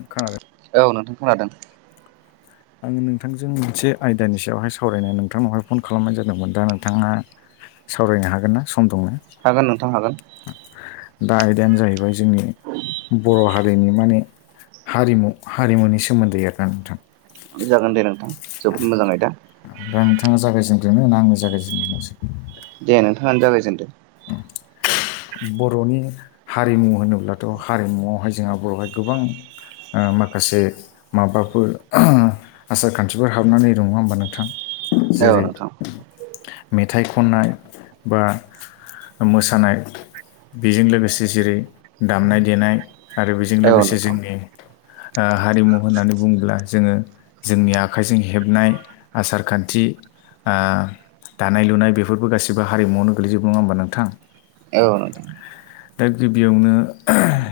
ओखार औ नोंथां खोनादों आङो नोंथांजों मोनसे आयदानि सायावहाय सावरायनो नोंथांनावहाय फन खालामनाय जादोंमोन दा नोंथाङा सावरायनो हागोनना सम दंना हागोन नोंथां हागोन दा आयदायानो जाहैबाय जोंनि बर' हारिनि माने हारिमु हारिमुनि सोमोन्दै आरोना नोंथां जागोनदे नोंथां जोबोद मोजां आयदा दा नोंथाङा जागायजेनग्रोनो ना आं जागायजेनग्रोनोसै दे नोंथाङानो जागायजेनदो [inaudible] बर'नि हारिमु होनोब्लाथ हारिमुआवहाय जोंहा बर'वावहाय गोबां ओ माखासे माबाफोर आसार खान्थिफोर हाबनानै दं होमबा नोंथां औ जेरै नोंथां मेथाइ खननाय बा मोसानाय बेजों लोगोसे जेरै दामनाय देनाय आरो बेजों औ लोगोसे नोंथां जोंनि ओ हारिमु होननानै बुङोब्ला जोङो जोंनि आखाइजों हेबनाय आसार खान्थि आ दानाय लुनाय बेफोरबो गाैबो हारिमुआवनो गोग्लैजोबो नङा होमबा नोंथां औ नोंथां दा गिबियावनो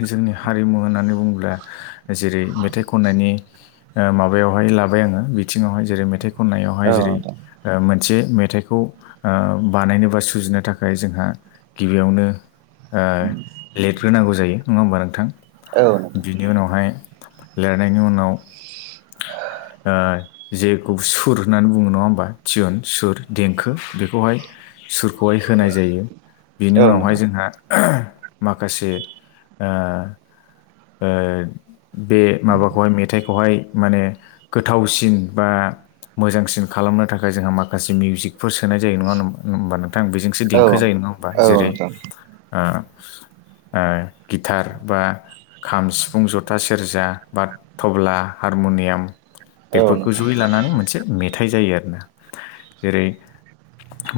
जोंनि हारिमु होननानै बुङोब्ला जेरै मेथाइ खननायनि ओ माबायावहाय लाबाय आङो बिथिङावहाय जेरै मेथाइ खननायावहाय औ जेरै नोंथां ओ मोनसे मेथाइखौ ओ बानायनो बा सुजुनो थाखाय जोंहा गिबियावनो ओ लिरगिरि नांगौ जायो नङा होमबा नोंथां औ नोंथां बिनि उनावहाय लिरनायनि उनाव ओ जेखौ सुर होननानै बुङो नङा होमबा थियुन सुर देंखो बेखौहाय सुरखौहाय होनाय जायो बिनि औ उनावहाय नोंथां औ नोंथां जोंहा माखासे ओ ओ बे माबाखौहाय मेथाइखौहाय माने गोथावसिन बा मोजांसिन खालामनो थाखाय जोंहा माखासे मिउजिकफोर सोनाय जायो नङा होमबा नोंथां बेजोंसो औ देंखो जायो नङा होनबा जेरै नोंथां ओ ओ गिटार बा खाम सिफुं जथा सेरजा बा थब्ला हारमुनियाम औ बेफोरखौ नोंथां जयै लानानै मोनसे मेथाइ जायो आरोना जेरै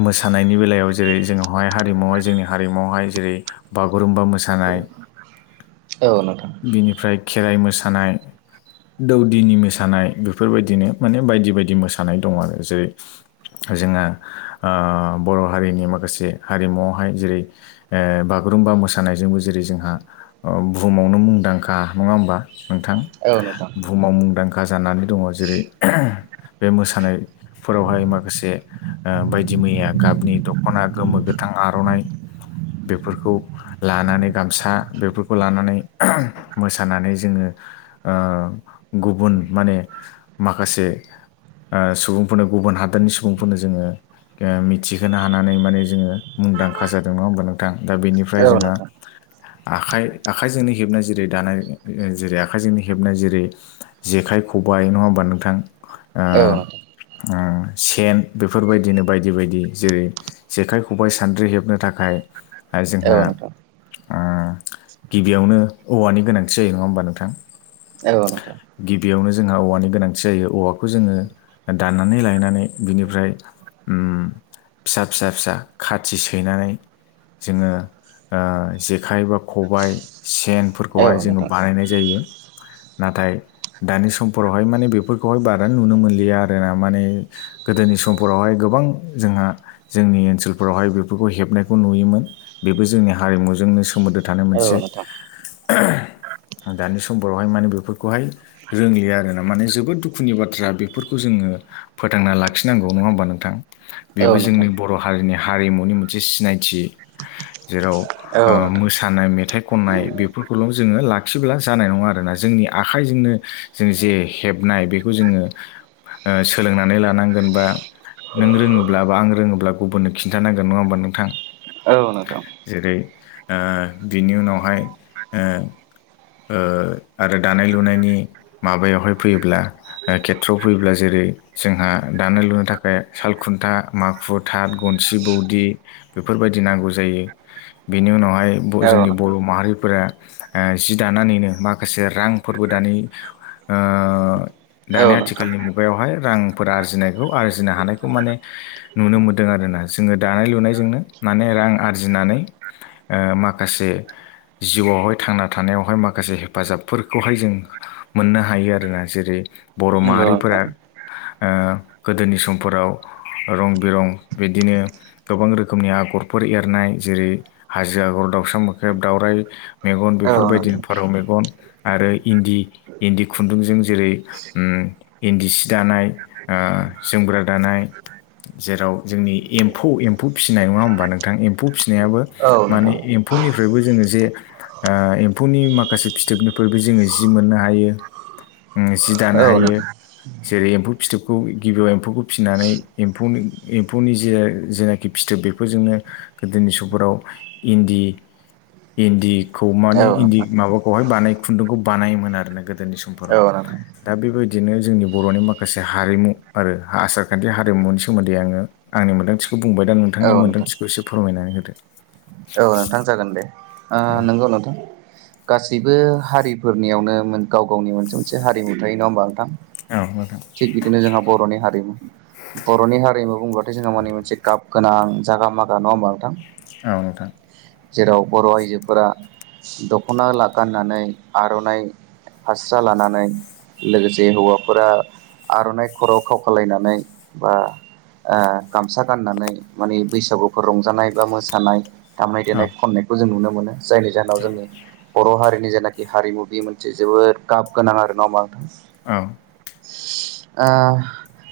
मोसानायनि बेलायाव जेरै जोंनावहाय हारिमुवावहाय जोंनि हारिमुवावहाय जेरै बागुरुम्बा मोसानाय औ नोंथां औ नोंथां बिनिफ्राय खेराइ मोसानाय दौदिनि मोसानाय बेफोरबायदिनो माने बायदि बायदि मोसानाय दं आरो जेरै जोंङो ओ बर' हारिनि माखासे हारिमुआवहाय जेरै ओ बागुरुम्बा मोसानायजोंबो जेरै जोंहा औ बुहुमावनो मुंदांखा नङा होमबा नोंथां औ नोंथां बुहुमाव मुंदांखा जानानै दङ जेरै बे मोसानायफोरावहाय माखासे ओ बायदि मैया गाबनि दख'ना गोमो गोथां आर'नाइ बेफोरखौ लानानै गामसा बेफोरखौ लानानै मोसानानै जोङो ओ गुबुन माने माखासे ओ सुबुंफोरनो गुबुन हादोरनि सुबुंफोरनो जोङो मिथिहोनो हानानै माने जोङो मुंदांखा जादों नङा होमबा नोंथां दा बेनिफ्राय औ नोंथां औ नोंथां औ नोंथां औ जोंहा नोंथां आखाइ आखाइजोंनो हेबनाय जेरै दानाय जेरै आखाइजोंनो हेबनाय जेरै जेखाइ खबाय नङा होमबा नोंथां ओ औ नोंथां सेन बेफोरबायदिनो बायदि बायदि जेरै जेखाय खबाइ सानद्रि हेबनो थाखाय जोंहा औ ओ गिबियावनो औवानि गोनांथि जायो नङा होमबा नोंथां औ नोंथां गिबियावनो जोंहा औवानि गोनांथि जायो औवाखौ जोङो दाननानै लायनानै बिनिफ्राय उम फिसा फिसा फिसा खाथि सैनानै जोङो ओ जेखाइ बा खबाइ सेनफोरखौहाय जोङो बानायनाय जायो नाथाय दानि समफोरावहाय माने बेफोरखौहाय बारा नुनो मोनलिया आरोना माने गोदोनि समफोरावहाय गोबां जोंहा जोंनि ओनसोल फोरावहाय बेफोरखौ हेबनायखौ नुयोमोन बेबो जोंनि हारिमुजोंनो सोमोन्दो थानाय मोनसे दानि समफोरावहाय माने बेफोरखौहाय रोंलिया आरोना माने जोबोद दुखुनि बाथ्रा बेफोरखौ जोङो फोथांना लाखिनांगौ नङा होमबा नोंथां बेबो जोंनि बर' हारिनि हारिमुनि मोनसे सिनायथि जेराव ओ मोसानाय मेथाइ खननाय बेफोरखौल' जोङो लाखिब्ला जानाय नङा आरोना जोंनि आखाइजोंनो जों जे हेबनाय बेखौ जोङो ओ सोलोंनानै लानांगोन बा नों रोङोब्ला बा आं रोङोब्ला गुबुननो खिन्थानांगोन नङा होमबा नोंथां जेरै ओ बिनि उनावहाय ओ ओ आरो दानाय लुनायनि माबायावहाय फैयोब्ला खेथ्र फैयोब्ला जेरै जोंहा दानाय लुनो थाखाय साल खुन्था माखु थार बनसि बौदि बेफोरबायदि नांगौ जायो बेनि उनावहाय जोंनि नोंथां बर' माहारिफोरा ओ जि दानानैनो माखासे रांफोरबो दानि ओ औ दानि नोंथां आथिखालनि मुगायावहाय रांफोर आरजिनायखौ आरजिनो हानायखौ माने नुनो मोन दों आरोना जोङो दानाय लुनायजोंनो माने रां आरजिनानै ओ माखासे जिउआवहाय थांना थानायावहाय माखासे हेफाजाबफोरखौहाय जों मोननो हायो आरोना जेरै बर' नंगौ नोंथां माहारिफोरा ओ गोदोनि समफोराव रं बिरं बिदिनो गोबां रोखोमनि आगरफोर एरनाय जेरै हाजो आगर दाउसा मोख्रेब दावराय मेगन औ बेफोरबायदिनो नोंथां फारौ मेगन आरो इन्दि इन्दि खुन्दुंजों जेरै उम इन्दि सि दानाय ओ जोमग्रा दानाय जेराव जोंनि एम्फौ एम्फौ फिसिनाय नङा होमबा नोंथां एम्फौ फिसिनायाबो औ माने नोंथां एम्फौनिफ्रायबो जोङो जे ओ एम्फौनि माखासे फिथोबनिफोरबो जोङो जि मोननो हायो। जि दानो औ नोंथां औ हायो। नोंथां जेरै एम्फौ फिथोबखौ गिबियाव एम्फौखौ फिसिनानै एम्फौ एम्फौनि जे जेनाखि फिथोब बेफोरजोंनो गोदोनि समफोराव इन्दि इन्दिखौ माने इन्दि माबाखौहाय बानाय खुन्दुंखौ बानायोमोन आरोना गोदोनि समफोराव औ नोंथां दा बेबायदिनो जोंनि बर'नि माखासे हारिमु आरो आसारखान्थि हारिमुनि सोमोन्दै दै आङो आंनि मोन्दांथिखौ बुंबाय दा नोंथांनि औ नोंथां मोन्दांथिखौ एसे फोरमायनानै होदो। औ नोंथां जागोन दे ओ औ नंगौ नोंथां गासैबो हारिफोरनियावनो गाव गावनि मोनसे मोनसे हारिमु थायो नङा होनोमबा नोंथां औ नोंथां थिग बिदिनो जोंहा बर'नि हारिमु बर'नि हारिमु बुंब्लाथाय जोंहा माने मोनसे गाब गोनां जागा मागा नङा होमबा नोंथां औ नोंथां जेराव बर' आइजोफोरा दख'ना गाननानै आर'नाइ फास्रा लानानै लोगोसे हौवाफोरा आर'नाइ खर'आव खाव खालायनानै बा ओ गामसा गाननानै माने बैसागुफोर रंजानाय बा मोसानाय दामनाय औ देनाय खननायखौ जों नुनो मोनो जायनि जाहोनाव जोंनि बर' हारिनि जेनाखि हारिमु बेयो मोनसे जोबोद गाब गोनां आरो नङा होमबा नोंथां औ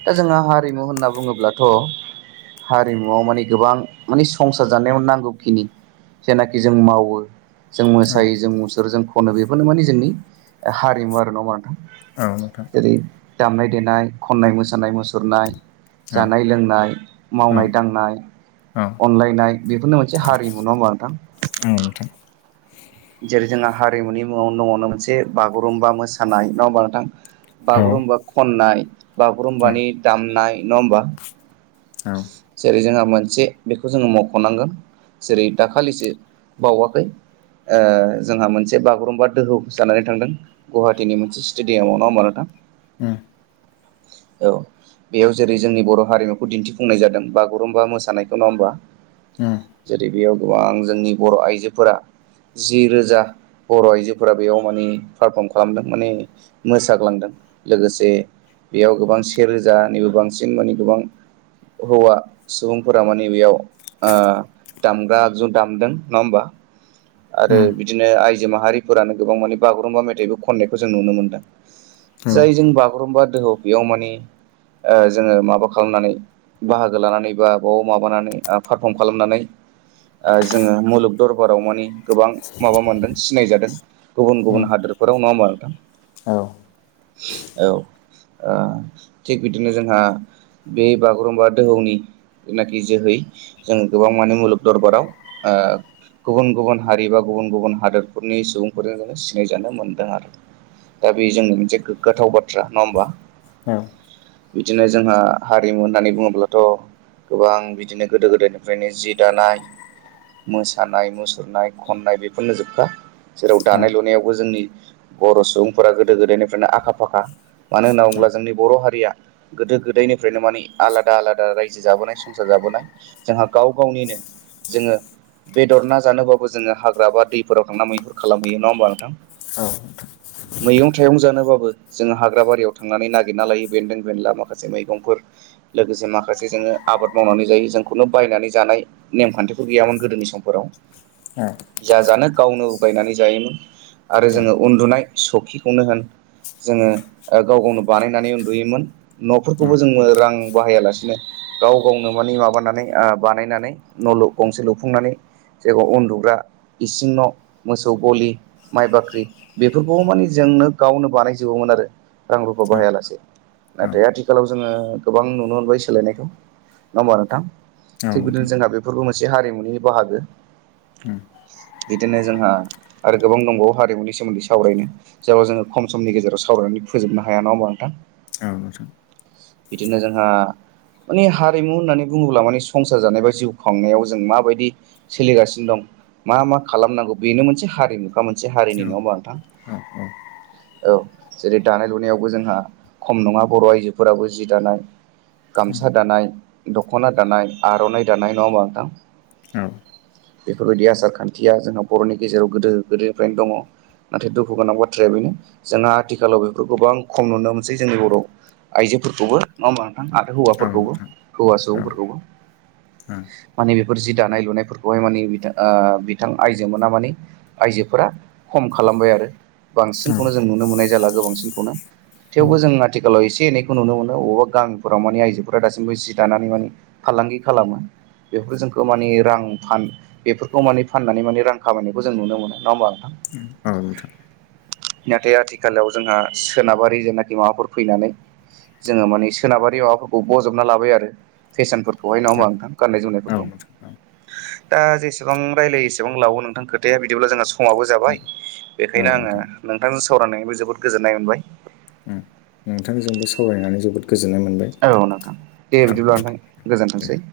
दा जोंहा हारिमु होनना बुङोब्लाथ' हारिमुवआव माने गोबां माने संसार जानायाव नांगौखिनि जेनाखि जों मावो जों औ मोसायो जों मुसुरो जों खनो बेफोरनो माने जोंनि हारिमु आरो नङा होमबा नोंथां औ नोंथां जेरै दामनाय देनाय खन्नाय मोसानाय मुसुरनाय औ जानाय लोंनाय मावनाय औ दांनाय औ अनलायनाय बेफोरनो मोनसे हारिमु नङा होमबा नोंथां औ नोंथां जेरै जोंहा हारिमुनि मुङाव दङनो मोनसे बागुरुम्बा मोसानाय नङा होमबा नोंथां औ बागुरुम्बा खननाय औ बागुरुम्बानि दामनाय नङा होमबा उम जेरै जोंहा मोनसे बेखौ जोङो मख'नांगोन जेरै दाखालिसो बावाखै ओ जोंहा मोनसे बागुरुम्बा दोहौ जानानै थांदों। गुवाहाटीनि मोनसे स्टेडियामाव नङा होमबा नोंथां ए औ बेयाव जेरै जोंनि बर' हारिमुखौ दिन्थिफुंनाय जादों बागुरुम्बा मोसानायखौ नङा होनोमबा। उम जेरै बेयाव गोबां जोंनि बर' आइजोफोरा जि रोजा बर' आइजोफोरा बेयाव माने पारफर्म खालामदों माने मोसाग्लांदों लोगोसे बेयाव गोबां सेेरोजानिबो बांसिन माने गोबां हौवा सुबुंफोरा माने बेयाव ओ दामग्रा आगजु दामदों नङा होमबा आरो उम बिदिनो आइजो माहारिफोरानो गोबां माने बागुरुम्बा मेथाइबो खननायखौ जों नुनो मोनदों औ जाय जों बागुरुम्बा दोहौ बेयाव माने जोङो माबा खालामनानै बाहागो लानानै बा बाव माबानानै पारफर्म खालामनानै ओ जोङो मुलुग दरबाराव माने गोबां माबा मोनदों सिनायजादों गुबुन उम गुबुन हादोरफोराव नङा होमबा नोंथां औ औ थिग बिदिनो जोंहा बे बागुरुम्बा दोहौनि जेनाखि जोहै जों गोबां माने मुलुग दरबाराव गुबुन गुबुन गुबन हारि बा गुबुन गुबुन हादरफोरनि सुबुंफोरजों जोङो सिनायजानो मोन्दों आरो दा बे जोंनि मोनसे गोगगाथाव बाथ्रा नङा होमबा औ बिदिनो जोंहा हारिमु होननानै बुङोब्लाथ' गोबां बिदिनो गोदो गोदायनिफ्रायनो जि दानाय मोसानाय मुसुरनाय खननाय बेफोरनो जोबखा जेराव दानाय लुनायावबो जोंनि बर' सुबुंफोरा गोदो गोदायनिफ्रायनो आखा फाखा मानो होनना बुङोब्ला जोंनि बर' हारिया गोदो गोदायनिफ्रायनो माने आलादा आलादा रायजो जाबोनाय संसार जाबोनाय जोंहा गाव गावनिनो जोङो बेदर ना जानोबा खौ जोङो हाग्रा बा दैफोराव थांनानै मैहुर खालामहैयो नङा होमबा नोंथां [inaudible] मैगं थाइगं जानोबाबो जोङो हाग्रा बारियाव थांनानै नागिरना लायो बेन्दों बेनला माखासे मैगंफोर लोगोसे माखासे जोङो आबाद मावनानै जायो जोंखौनो बायनानै जानाय नेम खान्थिफोर गैयामोन गोदोनि समफोराव औ जा जानो गावनो बायनानै जायोमोन आरो जोङो उन्दुनाय सखिखौनो होन जोङो गाव गावनो बानायनानै उन्दुयोमोन न'फोरखौबो जोङो रां बाहायालासिनो गाव गावनो माने माबानानै बानायनानै न' गंसे लुफुंनानै जायखौ उन न्दुग्रा इसिं न' मोसौ गलि माइ बाख्रि बेफोरखौ माने जोंनो गावनो बानायजोबोमोन आरो रां रुफा बाहायालासे नाथाय औ आथिखालाव जोङो गोबां नुनो मोनबाय सोलायनायखौ नङा होमबा नोंथां औ थिग नोंथां बिदिनो जोंहा बेफोरबो मोनसे हारिमुनि बाहागो उम बिदिनो जोंहा आरो गोबां दंबावो हारिमुनि सोमोन्दै सावरायनो जेराव जोङो खम समनि गेजेराव सावरायनानै फोजोबनो हाया नङा होमबा नोंथां औ नोंथां बिदिनो जोंहा माने हारिमु होननानै बुङोब्ला माने संसार जानाय बा जिउ खांनायाव जों माबायदि सोलिगासिनो दं मा मा खालामनांगौ बेनो मोनसे हारिमुखा मोनसे हारिनि नङा होमबा नोंथां औ जेरै दानाय लुनायावबो जोंहा खम नङा बर' आइजोफोराबो जि दानाय गामसा दानाय दख'ना दानाय आर'नाय दानाय नङा होमबा नोंथां औ बेफोरबायदि आसार खान्थिया जोंहा बर'नि गेजेराव गोदो गोदोनिफ्रायनो दङ नाथाय दुखु गोनां बाथ्राया बेनो जोंहा आथिखालाव बेफोरखौ गोबां खम नुनो मोनसै जोंनि बर'आव आइजोफोरखौबो नङा होमबा आरो औ हौवाफोरखौबो नोंथां हौवा औ सुबुंफोरखौबो ओं माने बेफोर जि दानाय लुनायफोरखौ बेवहाय माने बिथां बिथां आइजो मोना मानि आइजोफोरा खम खालामबाय आरो औ बांसिनखौनो जों नुनो मोननाय जाला गोबांसिनखौनो औ थेवबो जों आथिखालाव एसे एनैखौ नुनो मोनो बबावबा गामिफोराव माने आइजोफोरा दासिमबो जि दानानै माने फालांगि खालामो बेफोर जोंखौ माने रां फान बेफोरखौ माने फाननानै माने रां खामायनायखौ जों नुनो मोनो नङा होमबा नोंथां औ नोंथां नाथाय आथिखालाव जोंहा सोनाबारि जेनाखि माबाफोर फैनानै जोङो माने सोनाबारि माबाफोरखौ बजबना लाबाय आरो फेशनफोरखौहाय नङा औ होमबा नोंथां गाननाय औ जोमनायफोरखौ नोंथां औ दा जेसेबां रायलायो एसेबां लाबावो नोंथां खोथाया बिदिब्ला जोंना समाबो ओं जाबाय औ बेखायनो आङो नोंथां नोंथांजों सावरायनानैबो जोबोद गोजोननाय मोनबाय ओं नोंथांजोंबो सावरायनानै जोबोद गोजोननाय मोनबाय औ नोंथां दे औ बिदिब्ला नोंथां दे गोजोनथोंसै